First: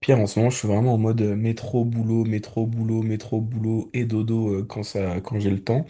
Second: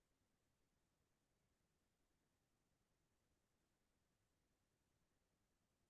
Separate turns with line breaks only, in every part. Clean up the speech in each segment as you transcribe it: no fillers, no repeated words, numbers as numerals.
Pierre, en ce moment, je suis vraiment en mode métro, boulot, métro, boulot, métro, boulot et dodo quand j'ai le temps.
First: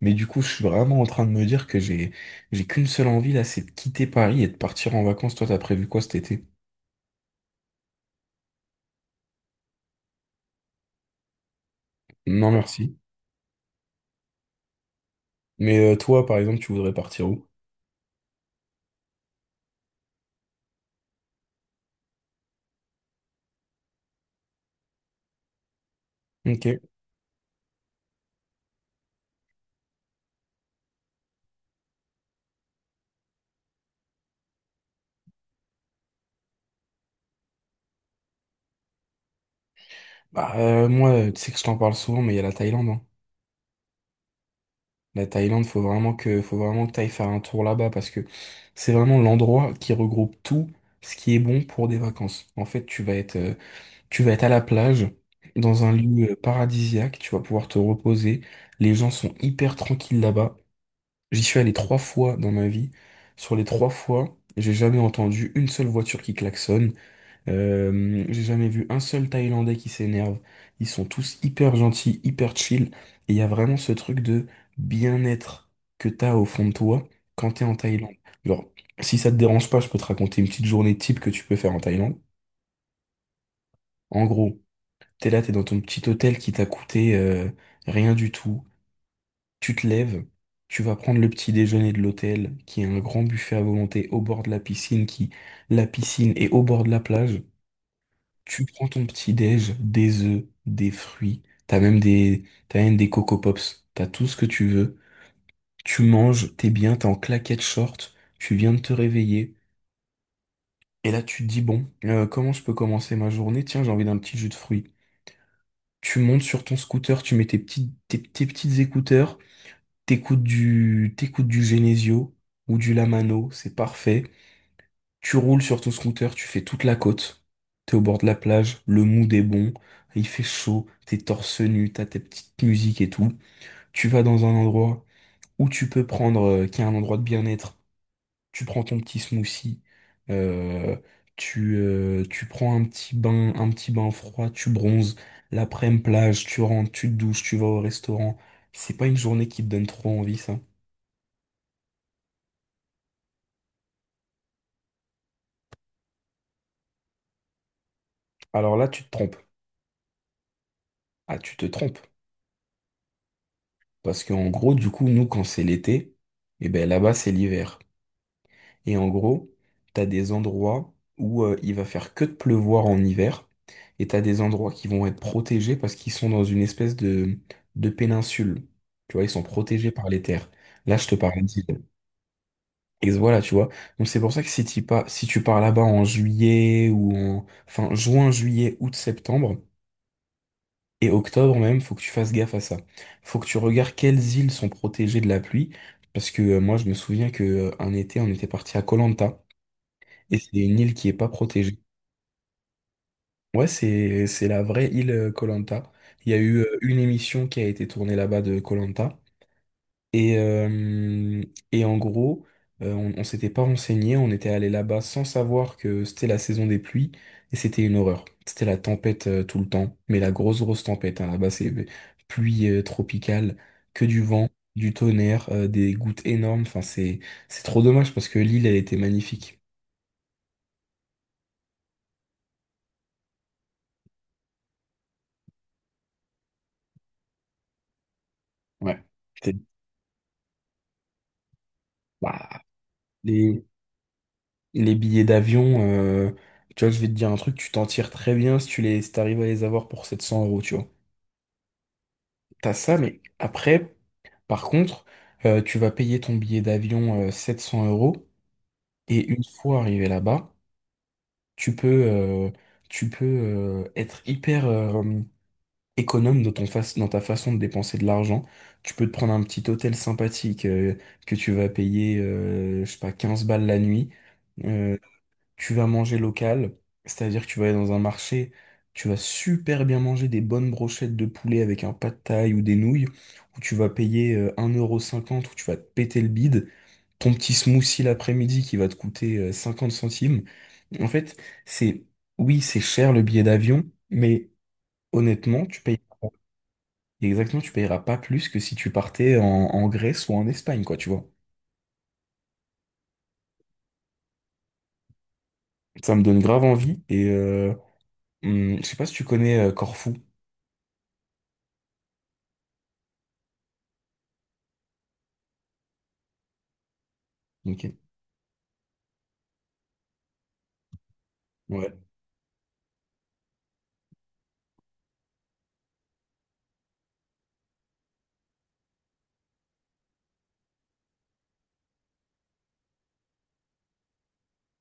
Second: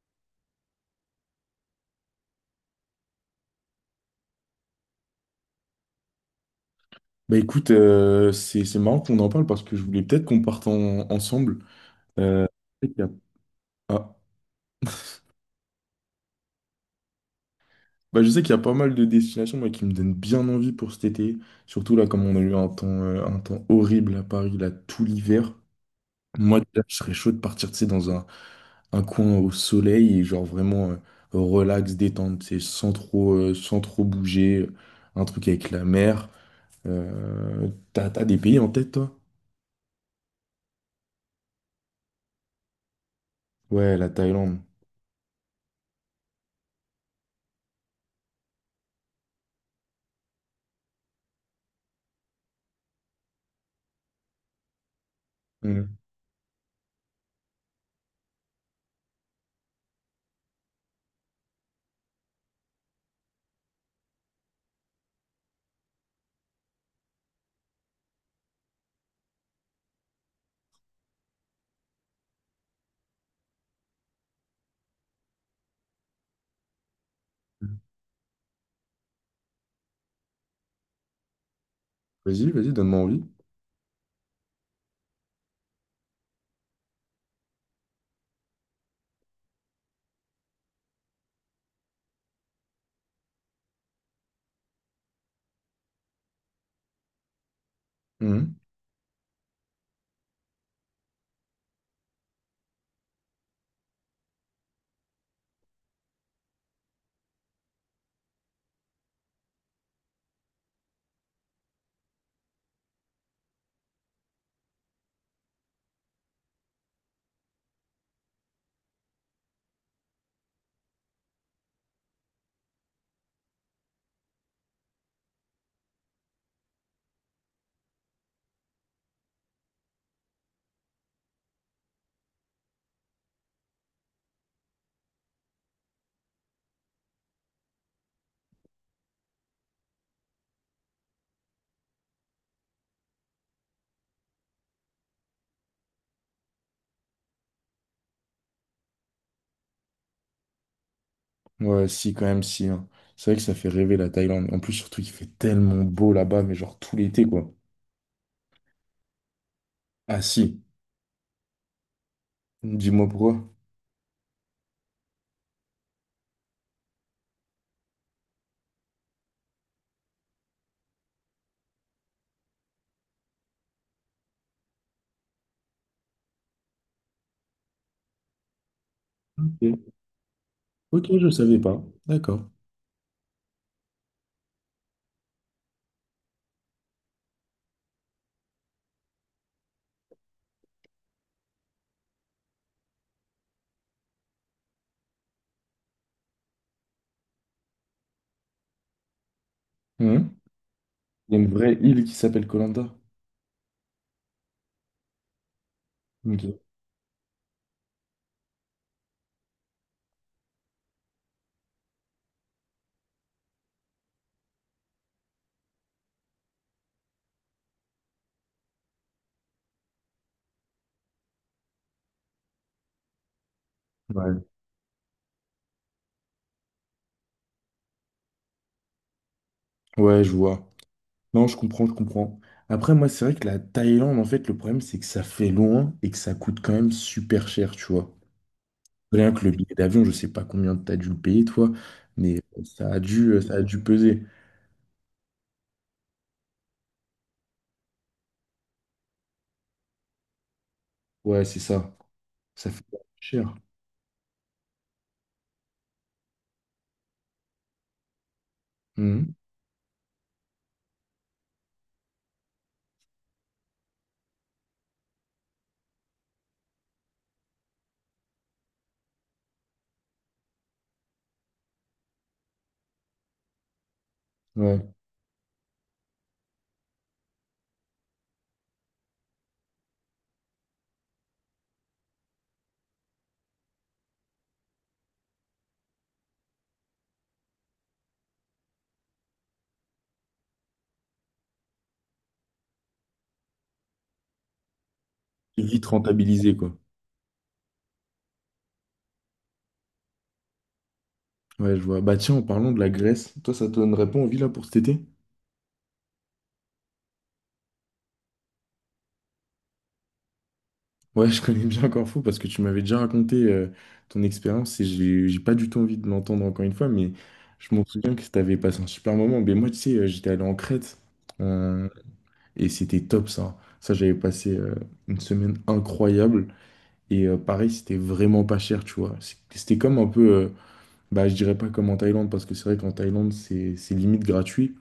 Mais du coup, je suis vraiment en train de me dire que j'ai qu'une seule envie là, c'est de quitter Paris et de partir en vacances. Toi, t'as prévu quoi cet été?
Bah écoute, c'est marrant qu'on en parle parce que je voulais peut-être qu'on parte ensemble. Euh,
Non,
je sais
merci.
qu'il y a- ah,
Mais toi, par exemple, tu voudrais partir où?
bah je sais qu'il y a pas mal de destinations moi, qui me donnent bien envie pour cet été. Surtout là, comme on a eu un temps horrible à Paris, là, tout l'hiver. Moi,
Ok.
déjà, je serais chaud de partir, tu sais, un coin au soleil et genre vraiment relax, détente, tu sais, sans trop bouger. Un truc avec la mer. T'as des pays en tête, toi?
Bah, moi, tu sais que je t'en parle souvent, mais il y a la Thaïlande, hein.
Ouais, la Thaïlande.
La Thaïlande, faut vraiment que t'ailles faire un tour là-bas parce que c'est vraiment l'endroit qui regroupe tout ce qui est bon pour des vacances. En fait, tu vas être à la plage, dans un
Mm.
lieu paradisiaque, tu vas pouvoir te reposer. Les gens sont hyper tranquilles là-bas. J'y suis allé trois fois dans ma vie. Sur les trois fois, j'ai jamais entendu une seule voiture qui klaxonne. J'ai jamais vu un seul Thaïlandais qui s'énerve. Ils sont tous hyper gentils, hyper chill. Et il y a vraiment ce truc de bien-être que t'as au fond de toi quand t'es en Thaïlande. Genre, si ça te dérange pas, je peux te raconter une petite journée type que tu peux faire en Thaïlande.
Vas-y, vas-y, donne-moi envie.
En gros, t'es là, t'es dans ton petit hôtel qui t'a coûté rien du tout. Tu te lèves, tu vas prendre le petit déjeuner de l'hôtel, qui est un grand buffet à volonté au bord de la piscine, qui la piscine est au bord de la plage.
Mhm.
Tu prends ton petit déj, des œufs, des fruits, t'as même des Coco Pops, t'as tout ce que tu veux. Tu manges, t'es bien, t'es en claquette short, tu viens de te réveiller. Et là, tu te dis, bon, comment je peux commencer ma journée? Tiens, j'ai envie d'un petit jus de fruits. Tu montes sur ton scooter, tu mets tes petites écouteurs, t'écoutes du Genesio ou du Lamano, c'est parfait. Tu roules sur ton scooter, tu fais toute la côte. T'es au bord de la plage, le mood est bon, il fait chaud, t'es torse nu, t'as tes petites musiques et tout. Tu vas dans un endroit où tu peux prendre, qui est un endroit de bien-être, tu prends ton petit smoothie, euh, tu prends un petit bain froid, tu bronzes, l'après-midi plage, tu rentres, tu te douches, tu vas au restaurant. C'est pas une journée qui te donne trop envie, ça.
Ouais, si, quand même, si, hein. C'est vrai que ça fait rêver la Thaïlande. En plus, surtout, il fait tellement beau là-bas, mais genre tout l'été, quoi.
Alors là, tu te trompes.
Ah, si.
Ah, tu te trompes.
Dis-moi pourquoi.
Parce qu'en gros, du coup, nous, quand c'est l'été, eh ben là-bas, c'est l'hiver. Et en gros, t'as des endroits où il va faire que de pleuvoir en hiver, et t'as des endroits qui vont être protégés parce qu'ils sont dans une espèce de péninsule. Tu vois, ils sont
Ok.
protégés par les terres. Là,
Ok,
je te
je
parle
savais
d'île.
pas. D'accord.
Et voilà, tu vois. Donc c'est pour ça que si tu pars là-bas en juillet enfin, juin, juillet, août, septembre et octobre même, faut que tu fasses gaffe à ça. Faut que tu regardes quelles îles sont protégées de la pluie, parce que moi, je me souviens que un été, on était parti à Koh Lanta.
Mhm.
Et c'est une île qui est pas
Il y a une vraie
protégée.
île qui s'appelle Koh Lanta.
Ouais, c'est la vraie île koh. Il y a eu
Ok.
une émission qui a été tournée là-bas de koh. Et, euh, et en gros, on s'était pas renseigné, on était allé là-bas sans savoir que c'était la saison des pluies. Et c'était une horreur. C'était la tempête tout le temps. Mais la grosse, grosse tempête, hein. Là-bas, c'est pluie tropicale, que du
Ouais.
vent, du tonnerre, des gouttes énormes. Enfin, c'est trop dommage parce que l'île, elle était magnifique.
Ouais, je vois. Non, je comprends, je comprends. Après, moi, c'est vrai que la Thaïlande, en fait, le problème, c'est que ça fait loin et que ça coûte quand même super cher, tu vois.
Ouais.
Rien que le
C'était-
billet d'avion, je sais pas combien t'as dû le payer, toi, mais
bah,
ça a
les-
dû peser.
Les billets d'avion, tu vois, je vais te dire un truc, tu t'en tires très bien si si t'arrives à les avoir pour 700 euros, tu vois.
Ouais, c'est ça. Ça
T'as
fait
ça, mais
cher.
après, par contre, tu vas payer ton billet d'avion 700 € et
Mhm.
une fois arrivé là-bas, tu peux, euh, tu peux être hyper économe dans ton face, dans ta façon de dépenser de l'argent. Tu peux te prendre un petit hôtel sympathique que tu vas payer, je sais pas, 15 balles la nuit.
Ouais.
euh, tu vas manger local, c'est-à-dire que tu vas aller dans un marché, tu vas super bien manger des bonnes brochettes de poulet avec un pad thaï ou des nouilles, où tu vas payer 1,50 € où tu vas te péter le bide, ton petit smoothie l'après-midi qui va te coûter 50 centimes. En fait, c'est, oui, c'est cher le billet d'avion, mais
Et
honnêtement, tu
vite
payes,
rentabilisé, quoi.
exactement, tu payeras pas plus que si tu partais en Grèce ou en Espagne, quoi, tu vois.
Ouais, je vois. Bah tiens, en parlant de la Grèce, toi, ça te donnerait pas envie là pour cet été?
Ça me donne grave envie, et je sais pas si tu connais Corfou.
Ouais, je connais bien Corfou parce que tu m'avais déjà raconté ton expérience et j'ai pas du tout envie de l'entendre encore une fois, mais je m'en
Ok.
souviens que t'avais passé un super moment. Mais moi, tu sais, j'étais allé en Crète euh,
Ouais.
et c'était top ça. Ça, j'avais passé une semaine incroyable et pareil, c'était vraiment pas cher, tu vois. C'était comme un peu. Bah, je dirais pas comme en Thaïlande, parce que c'est vrai qu'en Thaïlande, c'est limite gratuit.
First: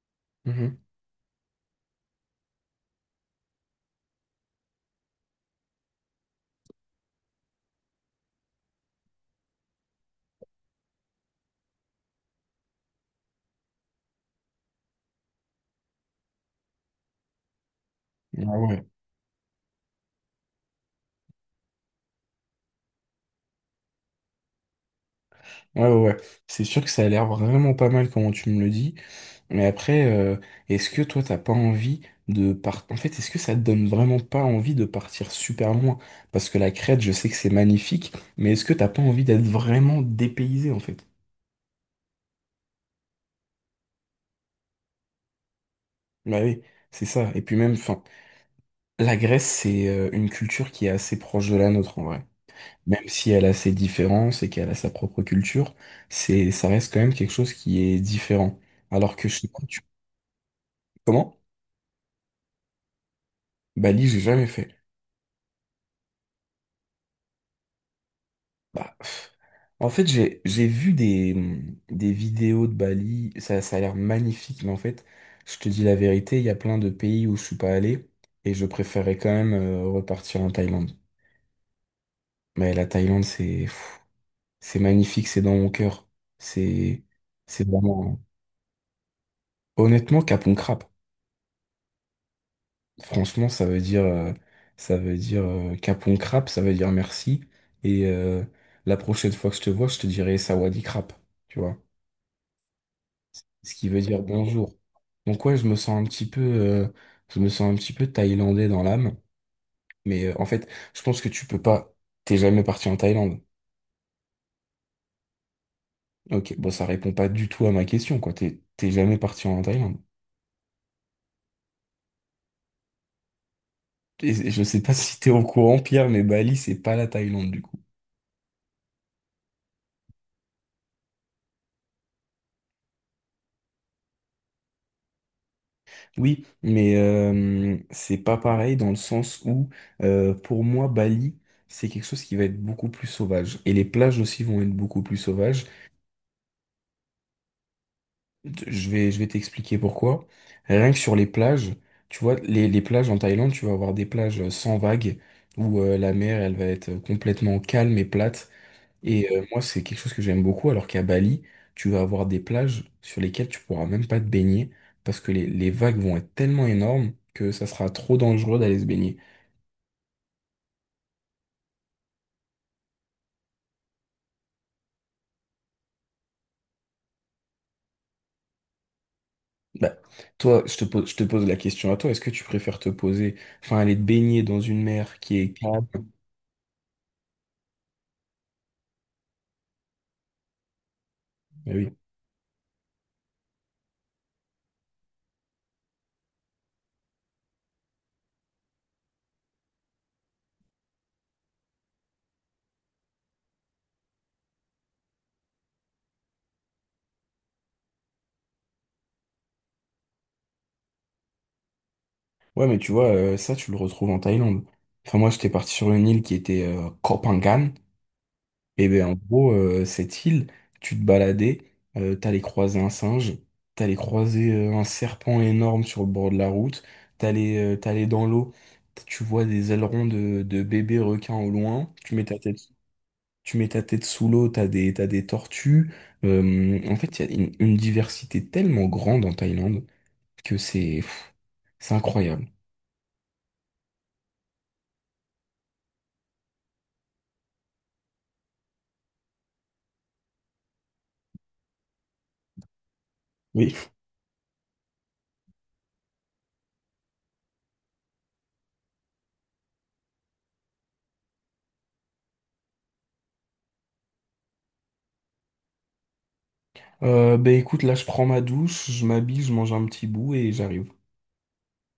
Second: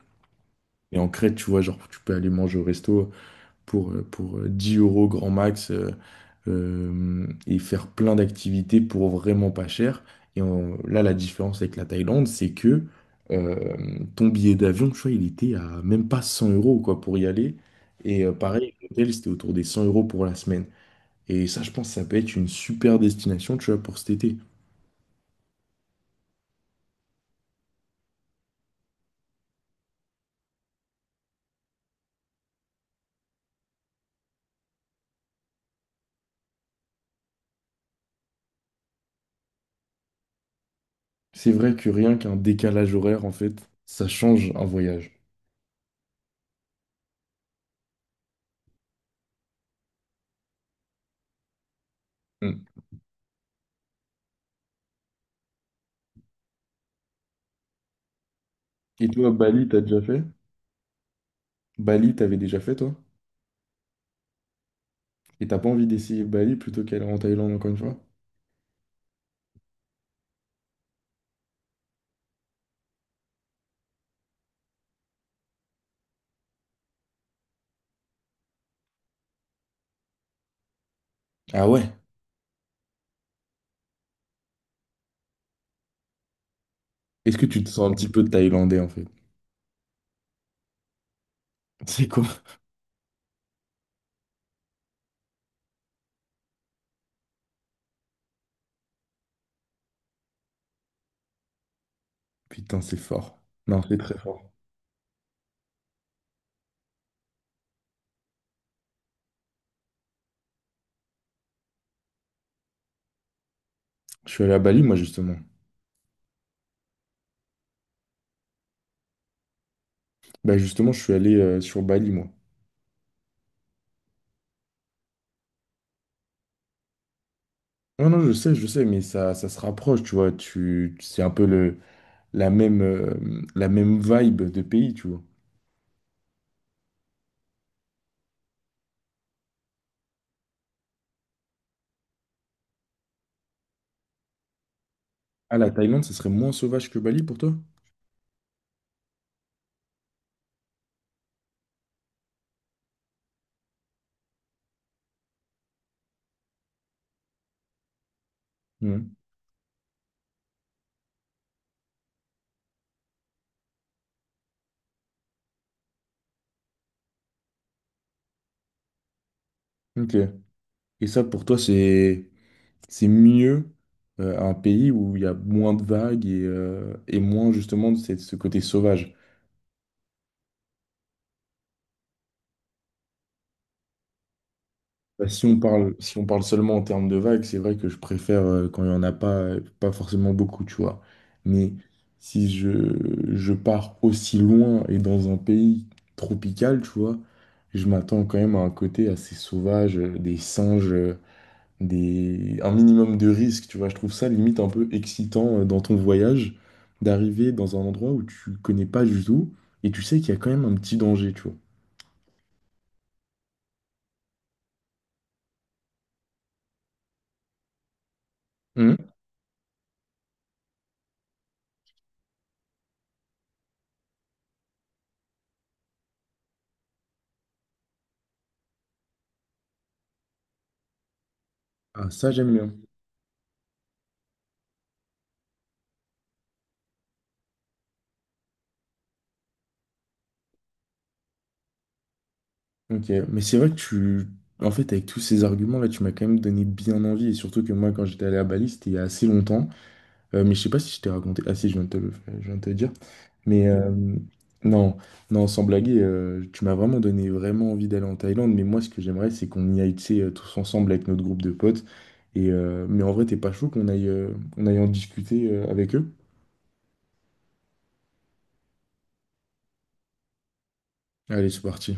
Et en Crète, tu vois, genre, tu peux aller manger au resto pour 10 euros grand max, et faire plein d'activités pour vraiment pas cher. Là, la différence avec la Thaïlande, c'est que euh, ton billet d'avion, tu vois, il était à même pas 100 euros, quoi, pour y aller. Et
Ah
pareil,
ouais,
l'hôtel, c'était autour des 100 euros pour la semaine. Et ça, je pense, ça peut être une super destination, tu vois, pour cet été.
ah ouais, ouais. C'est sûr que ça a l'air vraiment pas mal comment tu me le dis. Mais après, est-ce que toi, t'as pas envie de partir. En fait, est-ce que ça te donne vraiment pas envie de partir super loin? Parce que la Crète, je sais que c'est magnifique, mais est-ce que t'as pas envie d'être vraiment dépaysé, en fait?
C'est vrai que rien qu'un décalage horaire, en fait, ça change un voyage.
Bah oui, c'est ça. Et puis même, enfin, la Grèce, c'est une culture qui est assez proche de la nôtre, en vrai.
Mm.
Même si elle a ses différences et qu'elle a sa propre culture, ça reste quand même quelque chose qui est différent.
Et
Alors que
toi,
je sais pas,
Bali,
tu.
t'as déjà fait?
Comment?
Bali, t'avais déjà fait, toi?
Bali, j'ai jamais fait.
Et t'as pas envie d'essayer Bali plutôt qu'aller en Thaïlande encore une fois?
Bah, pff. En fait, j'ai vu des, vidéos de Bali, ça a l'air magnifique, mais en fait, je te dis la vérité, il y a plein de pays où je suis pas allé, et je préférais quand même repartir en Thaïlande.
Ah ouais?
Mais la Thaïlande, c'est pff, c'est magnifique, c'est dans mon cœur. C'est
Est-ce que tu
c'est
te sens un petit
vraiment.
peu thaïlandais, en fait?
Honnêtement, Kapon crap.
C'est quoi?
Franchement, ça veut dire Kapon Krap, ça veut dire merci, et la prochaine fois que je te vois, je te dirai Sawadee crap, tu vois.
Putain, c'est fort.
Ce
Non,
qui
c'est
veut
très
dire
fort.
bonjour. Donc ouais, je me sens un petit peu thaïlandais dans l'âme. Mais en fait, je pense que tu peux pas. T'es jamais parti en Thaïlande.
Je suis allé à Bali, moi, justement.
Ok, bon, ça répond pas du tout à ma question, quoi. T'es jamais parti en Thaïlande.
Bah, justement, je suis allé sur Bali, moi.
Et je sais pas si t'es au courant, Pierre, mais Bali, c'est pas la Thaïlande du coup.
Non, non, je sais, mais ça se rapproche, tu vois. C'est un peu la même, euh, la même vibe de pays, tu vois.
Oui, mais c'est pas pareil dans le sens où, pour moi, Bali, c'est quelque chose qui va être beaucoup plus sauvage. Et les plages aussi vont être beaucoup plus
Ah,
sauvages.
la Thaïlande, ça serait moins sauvage que Bali pour toi?
Je vais t'expliquer pourquoi. Rien que sur les plages, tu vois, les plages en Thaïlande, tu vas avoir des plages sans vagues, où la mer, elle va être complètement calme et plate.
Mhm.
Et moi, c'est quelque chose que j'aime beaucoup, alors qu'à Bali, tu vas avoir des plages sur lesquelles tu pourras même pas te baigner, parce que les vagues vont être tellement énormes que ça sera trop dangereux d'aller se baigner.
Ok. Et ça, pour toi, c'est mieux un pays où il y a moins de vagues et moins justement de ce côté sauvage.
Bah, toi, je te pose la question à toi, est-ce que tu préfères te poser, enfin, aller te baigner dans une mer
Bah,
qui est calme?
si on parle seulement en termes de vagues, c'est vrai que je préfère quand il n'y en a pas, pas forcément beaucoup, tu vois.
Ah
Mais
oui.
si je, je pars aussi loin et dans un pays tropical, tu vois, je m'attends quand même à un côté assez sauvage, des singes, des... un minimum de risque, tu vois. Je trouve ça limite un peu excitant dans ton voyage d'arriver dans un endroit où tu connais pas du tout et tu sais qu'il y a quand même un petit danger, tu vois.
Ouais, mais tu vois, ça, tu le retrouves en Thaïlande. Enfin, moi, j'étais parti sur une île qui était Koh Phangan. Et ben
Mhm.
en gros, cette île, tu te baladais, t'allais croiser un singe, t'allais croiser un serpent énorme sur le bord de la route, t'allais dans l'eau, tu vois des ailerons de bébés requins au loin,
Ah, ça, j'aime bien.
tu mets ta tête sous l'eau, t'as des tortues. En fait, il y a une diversité tellement grande en Thaïlande que c'est pff, c'est incroyable.
Ok, mais c'est vrai que tu... En fait, avec tous ces arguments-là, tu m'as quand même donné bien envie. Et surtout que moi, quand j'étais allé à Bali, c'était il y a assez longtemps. Mais je sais pas si je t'ai raconté. Ah si, je viens de te le dire. Mais
Oui.
non, non, sans blaguer, tu m'as vraiment donné vraiment envie d'aller en Thaïlande. Mais moi, ce que j'aimerais, c'est qu'on y aille, tu sais, tous ensemble avec notre groupe de potes. Et, mais en vrai, t'es pas chaud qu'on aille en discuter avec eux?
Ben écoute, là je prends ma douche, je m'habille, je mange un petit bout et j'arrive.
Allez, c'est parti.